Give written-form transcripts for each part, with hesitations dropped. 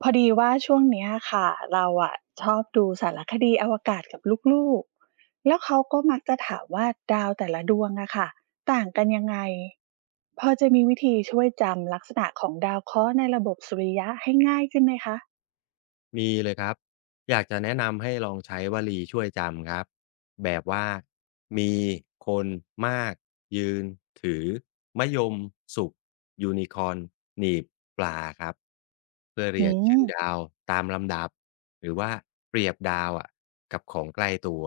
พอดีว่าช่วงเนี้ยค่ะเราอะชอบดูสารคดีอวกาศกับลูกๆแล้วเขาก็มักจะถามว่าดาวแต่ละดวงอะค่ะต่างกันยังไงพอจะมีวิธีช่วยจำลักษณะของดาวเคราะห์ในระบบสุริยะให้ง่ายขึ้นไหมคะมีเลยครับ อยากจะแนะนำให้ลองใช้วลีช่วยจำครับ แบบว่ามีคนมากยืนถือมะยมสุกยูนิคอร์นหนีบปลาครับ เพื่อเรีอืยงมชื่อดาวตามลำดับหรือว่าเปรียบดาวอะกับของใกล้ตัว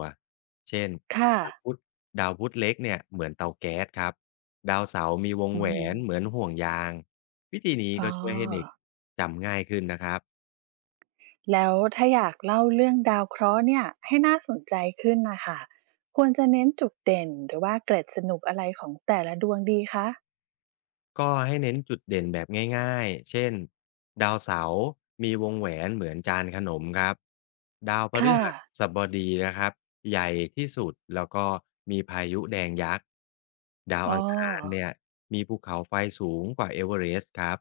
เช่นค่ะดาวพุธดาวพุธเล็กเนี่ยเหมือนเตาแก๊สครับดาวเสาร์มีวงอืแหวมนเหมือนห่วงยางวิธีนี้อ๋อก็ช่วยให้เด็กจำง่ายขึ้นนะครับ แล้วถ้าอยากเล่าเรื่องดาวเคราะห์เนี่ยให้น่าสนใจขึ้นนะคะควรจะเน้นจุดเด่นหรือว่าเกร็ดสนุกอะไรของแต่ละดวงดีคะก็ให้เน้นจุดเด่นแบบง่ายๆ เช่น ดาวเสาร์มีวงแหวนเหมือนจานขนมครับดาวพฤค่ะหัสบดีนะครับใหญ่ที่สุด แล้วก็มีพายุแดงยักษ์ดาวอ๋อ อังคารเนี่ยมีภูเขาไฟสูงกว่าเอเวอเรสต์ครับ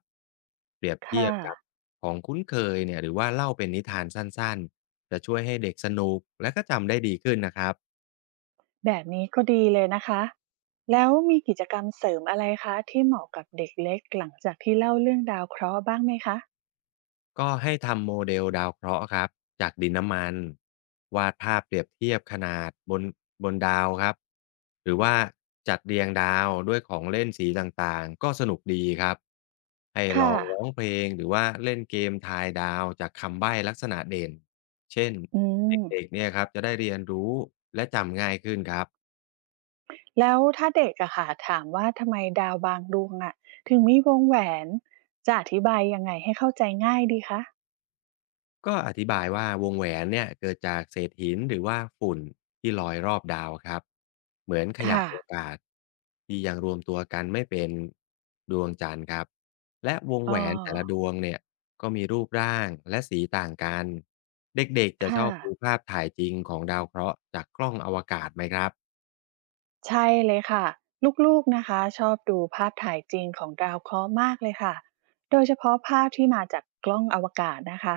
เปรียบเทียค่ะ บกับของคุ้นเคยเนี่ยหรือว่าเล่าเป็นนิทานสั้นๆ จะช่วยให้เด็กสนุกและก็จำได้ดีขึ้นนะครับ แบบนี้ก็ดีเลยนะคะ แล้วมีกิจกรรมเสริมอะไรคะที่เหมาะกับเด็กเล็กหลังจากที่เล่าเรื่องดาวเคราะห์บ้างไหมคะ ก็ให้ทำโมเดลดาวเคราะห์ครับจากดินน้ำมันวาดภาพเปรียบเทียบขนาดบนดาวครับหรือว่าจัดเรียงดาวด้วยของเล่นสีต่างๆก็สนุกดีครับให้ลค่ะ องร้องเพลงหรือว่าเล่นเกมทายดาวจากคำใบ้ลักษณะเด่นเช่นอืเม ด็กๆเนี่ยครับจะได้เรียนรู้และจำง่ายขึ้นครับ แล้วถ้าเด็กอะค่ะถามว่าทำไมดาวบางดวงอะถึงมีวงแหวน จะอธิบายยังไงให้เข้าใจง่ายดีคะ ก็อธิบายว่าวงแหวนเนี่ยเกิดจากเศษหินหรือว่าฝุ่นที่ลอยรอบดาวครับเหมือนขยะค่ะอวกาศที่ยังรวมตัวกันไม่เป็นดวงจันทร์ครับและวงอ๋แหอวนแต่ละดวงเนี่ยก็มีรูปร่างและสีต่างกันเด็กๆจะชค่ะ อบดูภาพถ่ายจริงของดาวเคราะห์จากกล้องอวกาศไหมครับ ใช่เลยค่ะลูกๆนะคะชอบดูภาพถ่ายจริงของดาวเคราะห์มากเลยค่ะโดยเฉพาะภาพที่มาจากกล้องอวกาศนะคะ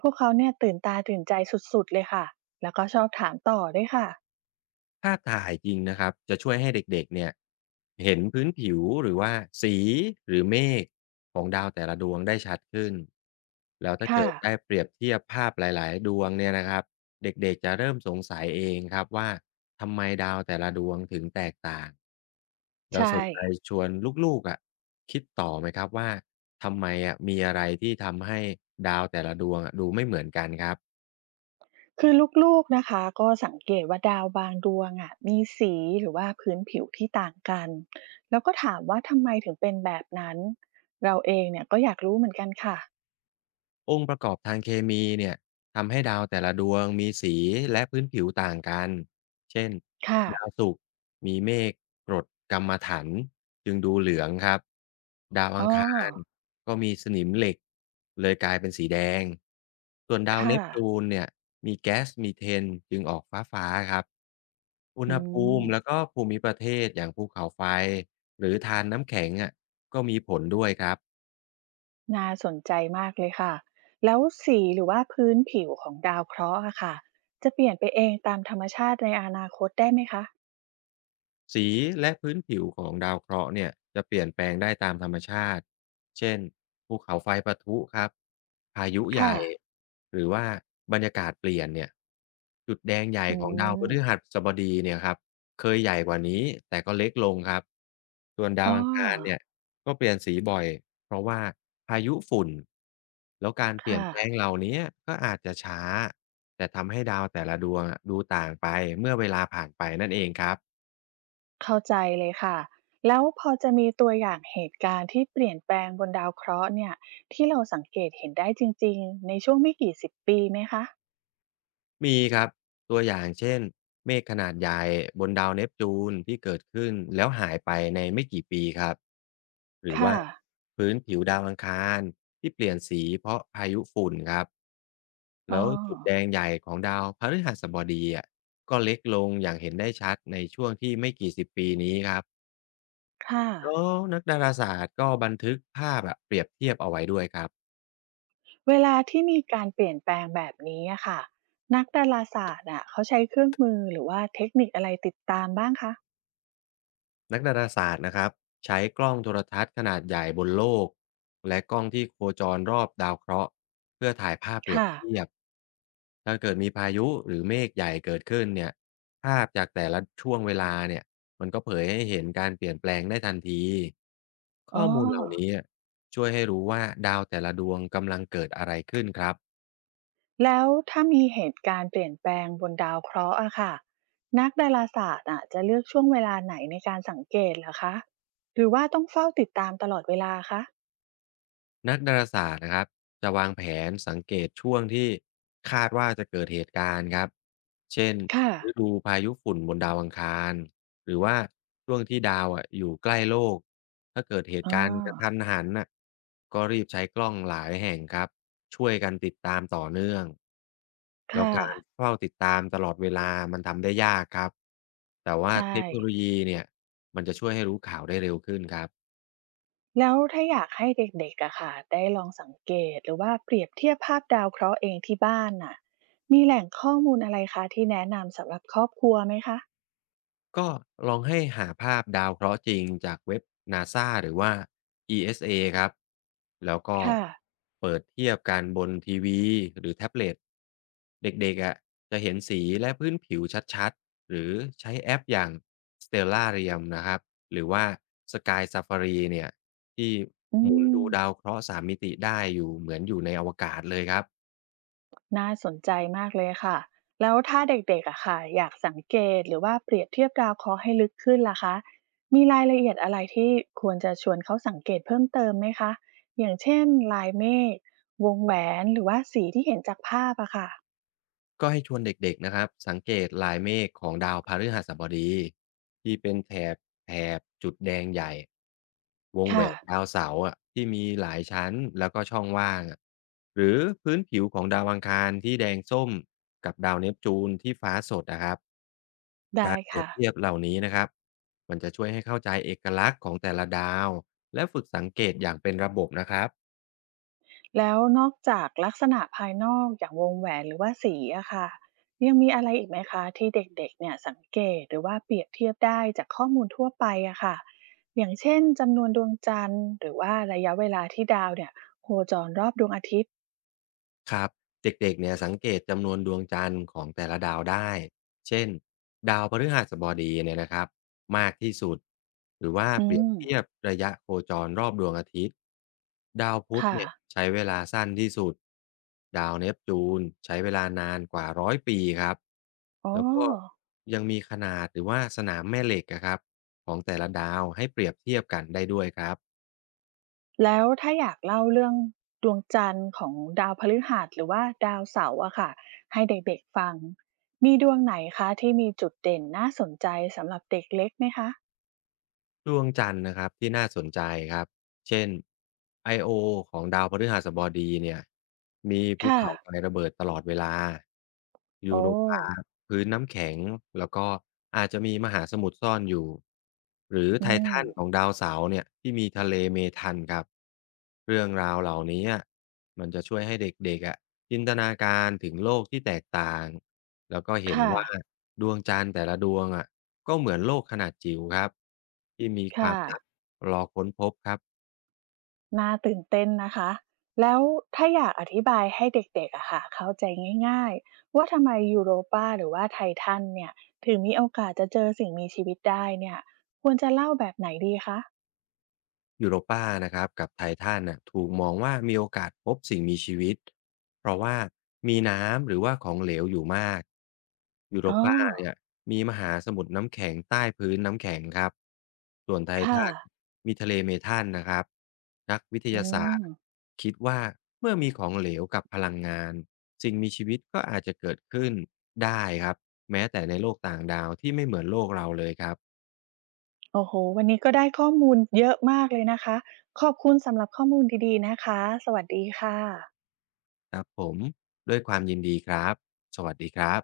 พวกเขาเนี่ยตื่นตาตื่นใจสุดๆเลยค่ะแล้วก็ชอบถามต่อด้วยค่ะภาพถ่ายจริงนะครับจะช่วยให้เด็กๆเนี่ยเห็นพื้นผิวหรือว่าสีหรือเมฆของดาวแต่ละดวงได้ชัดขึ้นแล้วถ้าค่ะเกิดได้เปรียบเทียบภาพหลายๆดวงเนี่ยนะครับเด็กๆจะเริ่มสงสัยเองครับว่าทำไมดาวแต่ละดวงถึงแตกต่างแล้วสใช่นใจชวนลูกๆอะคิดต่อไหมครับว่าทำไมอะมีอะไรที่ทำให้ดาวแต่ละดวงอะดูไม่เหมือนกันครับ คือลูกๆนะคะก็สังเกตว่าดาวบางดวงอ่ะมีสีหรือว่าพื้นผิวที่ต่างกันแล้วก็ถามว่าทำไมถึงเป็นแบบนั้นเราเองเนี่ยก็อยากรู้เหมือนกันค่ะองค์ประกอบทางเคมีเนี่ยทำให้ดาวแต่ละดวงมีสีและพื้นผิวต่างกัน เช่น ค่ะดาวศุกร์มีเมฆกรดกัมมัถันจึงดูเหลืองครับ ดาวอ๋อัองคารก็มีสนิมเหล็กเลยกลายเป็นสีแดง ส่วนดาวเนค่ะปจูนเนี่ยมีแก๊สมีเทนจึงออกฟ้าครับ อุณอืหภูม มิแล้วก็ภูมิประเทศอย่างภูเขาไฟหรือทานน้ำแข็งอ่ะก็มีผลด้วยครับ น่าสนใจมากเลยค่ะแล้วสีหรือว่าพื้นผิวของดาวเคราะห์อะค่ะจะเปลี่ยนไปเองตามธรรมชาติในอนาคตได้ไหมคะสีและพื้นผิวของดาวเคราะห์เนี่ยจะเปลี่ยนแปลงได้ตามธรรมชาติ เช่นภูเขาไฟปะทุครับพายุใหค่ะญ่ หรือว่าบรรยากาศเปลี่ยนเนี่ยจุดแดงใหญ่อืของดาวพมฤหัสบดีเนี่ยครับเคยใหญ่กว่านี้แต่ก็เล็กลงครับส่วนดาอ๋วออังคารเนี่ยก็เปลี่ยนสีบ่อยเพราะว่าพายุฝุ่นแล้วการเปลี่ยนค่ะแปลงเหล่านี้ก็อาจจะช้าแต่ทำให้ดาวแต่ละดวงอะดูต่างไปเมื่อเวลาผ่านไปนั่นเองครับ เข้าใจเลยค่ะแล้วพอจะมีตัวอย่างเหตุการณ์ที่เปลี่ยนแปลงบนดาวเคราะห์เนี่ยที่เราสังเกตเห็นได้จริงๆในช่วงไม่กี่สิบปีไหมคะมีครับตัวอย่างเช่นเมฆขนาดใหญ่บนดาวเนปจูนที่เกิดขึ้นแล้วหายไปในไม่กี่ปีครับหรือว่าค่ะพื้นผิวดาวอังคารที่เปลี่ยนสีเพราะพายุฝุ่นครับอ๋อแล้วจุดแดงใหญ่ของดาวพฤหัสบดีอ่ะก็เล็กลงอย่างเห็นได้ชัดในช่วงที่ไม่กี่สิบปีนี้ครับค่ะ แล้วนักดาราศาสตร์ก็บันทึกภาพอะเปรียบเทียบเอาไว้ด้วยครับ เวลาที่มีการเปลี่ยนแปลงแบบนี้อะค่ะนักดาราศาสตร์อะเขาใช้เครื่องมือหรือว่าเทคนิคอะไรติดตามบ้างคะนักดาราศาสตร์นะครับใช้กล้องโทรทัศน์ขนาดใหญ่บนโลกและกล้องที่โคจรรอบดาวเคราะห์เพื่อถ่ายภาพเปรียบค่ะเทียบถ้าเกิดมีพายุหรือเมฆใหญ่เกิดขึ้นเนี่ยภาพจากแต่ละช่วงเวลาเนี่ยมันก็เผยให้เห็นการเปลี่ยนแปลงได้ทันทีข้อ๋ออมูลเหล่านี้ช่วยให้รู้ว่าดาวแต่ละดวงกำลังเกิดอะไรขึ้นครับ แล้วถ้ามีเหตุการณ์เปลี่ยนแปลงบนดาวเคราะห์อะค่ะนักดาราศาสตร์อะจะเลือกช่วงเวลาไหนในการสังเกตเหรอคะหรือว่าต้องเฝ้าติดตามตลอดเวลาคะนักดาราศาสตร์นะครับจะวางแผนสังเกตช่วงที่คาดว่าจะเกิดเหตุการณ์ครับเช่นค่ะฤดูพายุฝุ่นบนดาวอังคารหรือว่าช่วงที่ดาวอะอยู่ใกล้โลกถ้าเกิดเหตุอ๋อการณ์กระทันหันน่ะก็รีบใช้กล้องหลายแห่งครับช่วยกันติดตามต่อเนื่องแล้วค่ะการเฝ้าติดตามตลอดเวลามันทำได้ยากครับแต่ว่าใช่ เทคโนโลยีเนี่ยมันจะช่วยให้รู้ข่าวได้เร็วขึ้นครับ แล้วถ้าอยากให้เด็กๆอะค่ะได้ลองสังเกตหรือว่าเปรียบเทียบภาพดาวเคราะห์เองที่บ้านน่ะมีแหล่งข้อมูลอะไรคะที่แนะนำสำหรับครอบครัวไหมคะก็ลองให้หาภาพดาวเคราะห์จริงจากเว็บ NASA หรือว่า ESA ครับ แล้วก็ค่ะเปิดเทียบกันบนทีวีหรือแท็บเล็ตเด็กๆอะจะเห็นสีและพื้นผิวชัดๆ หรือใช้แอปอย่าง Stellarium นะครับหรือว่า Sky Safari เนี่ยที่อืหมุนมดูดาวเคราะห์สามมิติได้อยู่เหมือนอยู่ในอวกาศเลยครับ น่าสนใจมากเลยค่ะแล้วถ้าเด็กๆอะค่ะอยากสังเกตหรือว่าเปรียบเทียบดาวเคราะห์ให้ลึกขึ้นล่ะคะมีรายละเอียดอะไรที่ควรจะชวนเขาสังเกตเพิ่มเติมไหมคะอย่างเช่นลายเมฆวงแหวนหรือว่าสีที่เห็นจากภาพอะค่ะก็ให้ชวนเด็กๆนะครับสังเกตลายเมฆของดาวพฤหัสบดีที่เป็นแถบแถบจุดแดงใหญ่วงแหวค่ะนดาวเสาร์อ่ะที่มีหลายชั้นแล้วก็ช่องว่างอะหรือพื้นผิวของดาวอังคารที่แดงส้มกับดาวเนปจูนที่ฟ้าสดนะครับได้การเปรียค่ะ บเทียบเหล่านี้นะครับมันจะช่วยให้เข้าใจเอกลักษณ์ของแต่ละดาวและฝึกสังเกตอย่างเป็นระบบนะครับ แล้วนอกจากลักษณะภายนอกอย่างวงแหวนหรือว่าสีอะค่ะยังมีอะไรอีกไหมคะที่เด็กๆเนี่ยสังเกตหรือว่าเปรียบเทียบได้จากข้อมูลทั่วไปอะค่ะอย่างเช่นจำนวนดวงจันทร์หรือว่าระยะเวลาที่ดาวเนี่ยโคจรรอบดวงอาทิตย์ครับเด็กๆเนี่ยสังเกตจำนวนดวงจันทร์ของแต่ละดาวได้เช่นดาวพฤหัสบดีเนี่ยนะครับมากที่สุดหรือว่าอืเปรียบมเทียบระยะโคจรรอบดวงอาทิตย์ดาวพุธค่ะเนี่ยใช้เวลาสั้นที่สุดดาวเนปจูนใช้เวลานานกว่าร้อยปีครับอ๋อแล้วก็ยังมีขนาดหรือว่าสนามแม่เหล็กอะครับของแต่ละดาวให้เปรียบเทียบกันได้ด้วยครับ แล้วถ้าอยากเล่าเรื่องดวงจันทร์ของดาวพฤหัสหรือว่าดาวเสาร์อะค่ะให้เด็กๆฟังมีดวงไหนคะที่มีจุดเด่นน่าสนใจสำหรับเด็กเล็กไหมคะ ดวงจันทร์นะครับที่น่าสนใจครับเช่น I.O. ของดาวพฤหัสบดีเนี่ยมีภูค่ะ เขาไฟระเบิดตลอดเวลายูโอ้โร อพื้นน้ำแข็งแล้วก็อาจจะมีมหาสมุทรซ่อนอยู่หรือไทอืม ทันของดาวเสาร์เนี่ยที่มีทะเลเมทันครับเรื่องราวเหล่านี้อะมันจะช่วยให้เด็กๆอะจินตนาการถึงโลกที่แตกต่างแล้วก็เห็นค่ะ ว่าดวงจันทร์แต่ละดวงอะก็เหมือนโลกขนาดจิ๋วครับที่มีควาค่ะมลับรอค้นพบครับ น่าตื่นเต้นนะคะ แล้วถ้าอยากอธิบายให้เด็กๆอะค่ะเข้าใจง่ายๆ ว่าทำไมยูโรปาหรือว่าไททันเนี่ย ถึงมีโอกาสจะเจอสิ่งมีชีวิตได้เนี่ย ควรจะเล่าแบบไหนดีคะ ยูโรปานะครับกับไททันน่ะถูกมองว่ามีโอกาสพบสิ่งมีชีวิตเพราะว่ามีน้ำหรือว่าของเหลวอยู่มากยูโรอ๋อ ปาเนี่ยมีมหาสมุทรน้ำแข็งใต้พื้นน้ำแข็งครับส่วนไทค่ะทันมีทะเลเมทันนะครับนักวิทอืยาศาสมตร์คิดว่าเมื่อมีของเหลวกับพลังงานสิ่งมีชีวิตก็อาจจะเกิดขึ้นได้ครับแม้แต่ในโลกต่างดาวที่ไม่เหมือนโลกเราเลยครับโอ้โฮวันนี้ก็ได้ข้อมูลเยอะมากเลยนะคะ ขอบคุณสำหรับข้อมูลดีๆนะคะ สวัสดีค่ะครับผมด้วยความยินดีครับสวัสดีครับ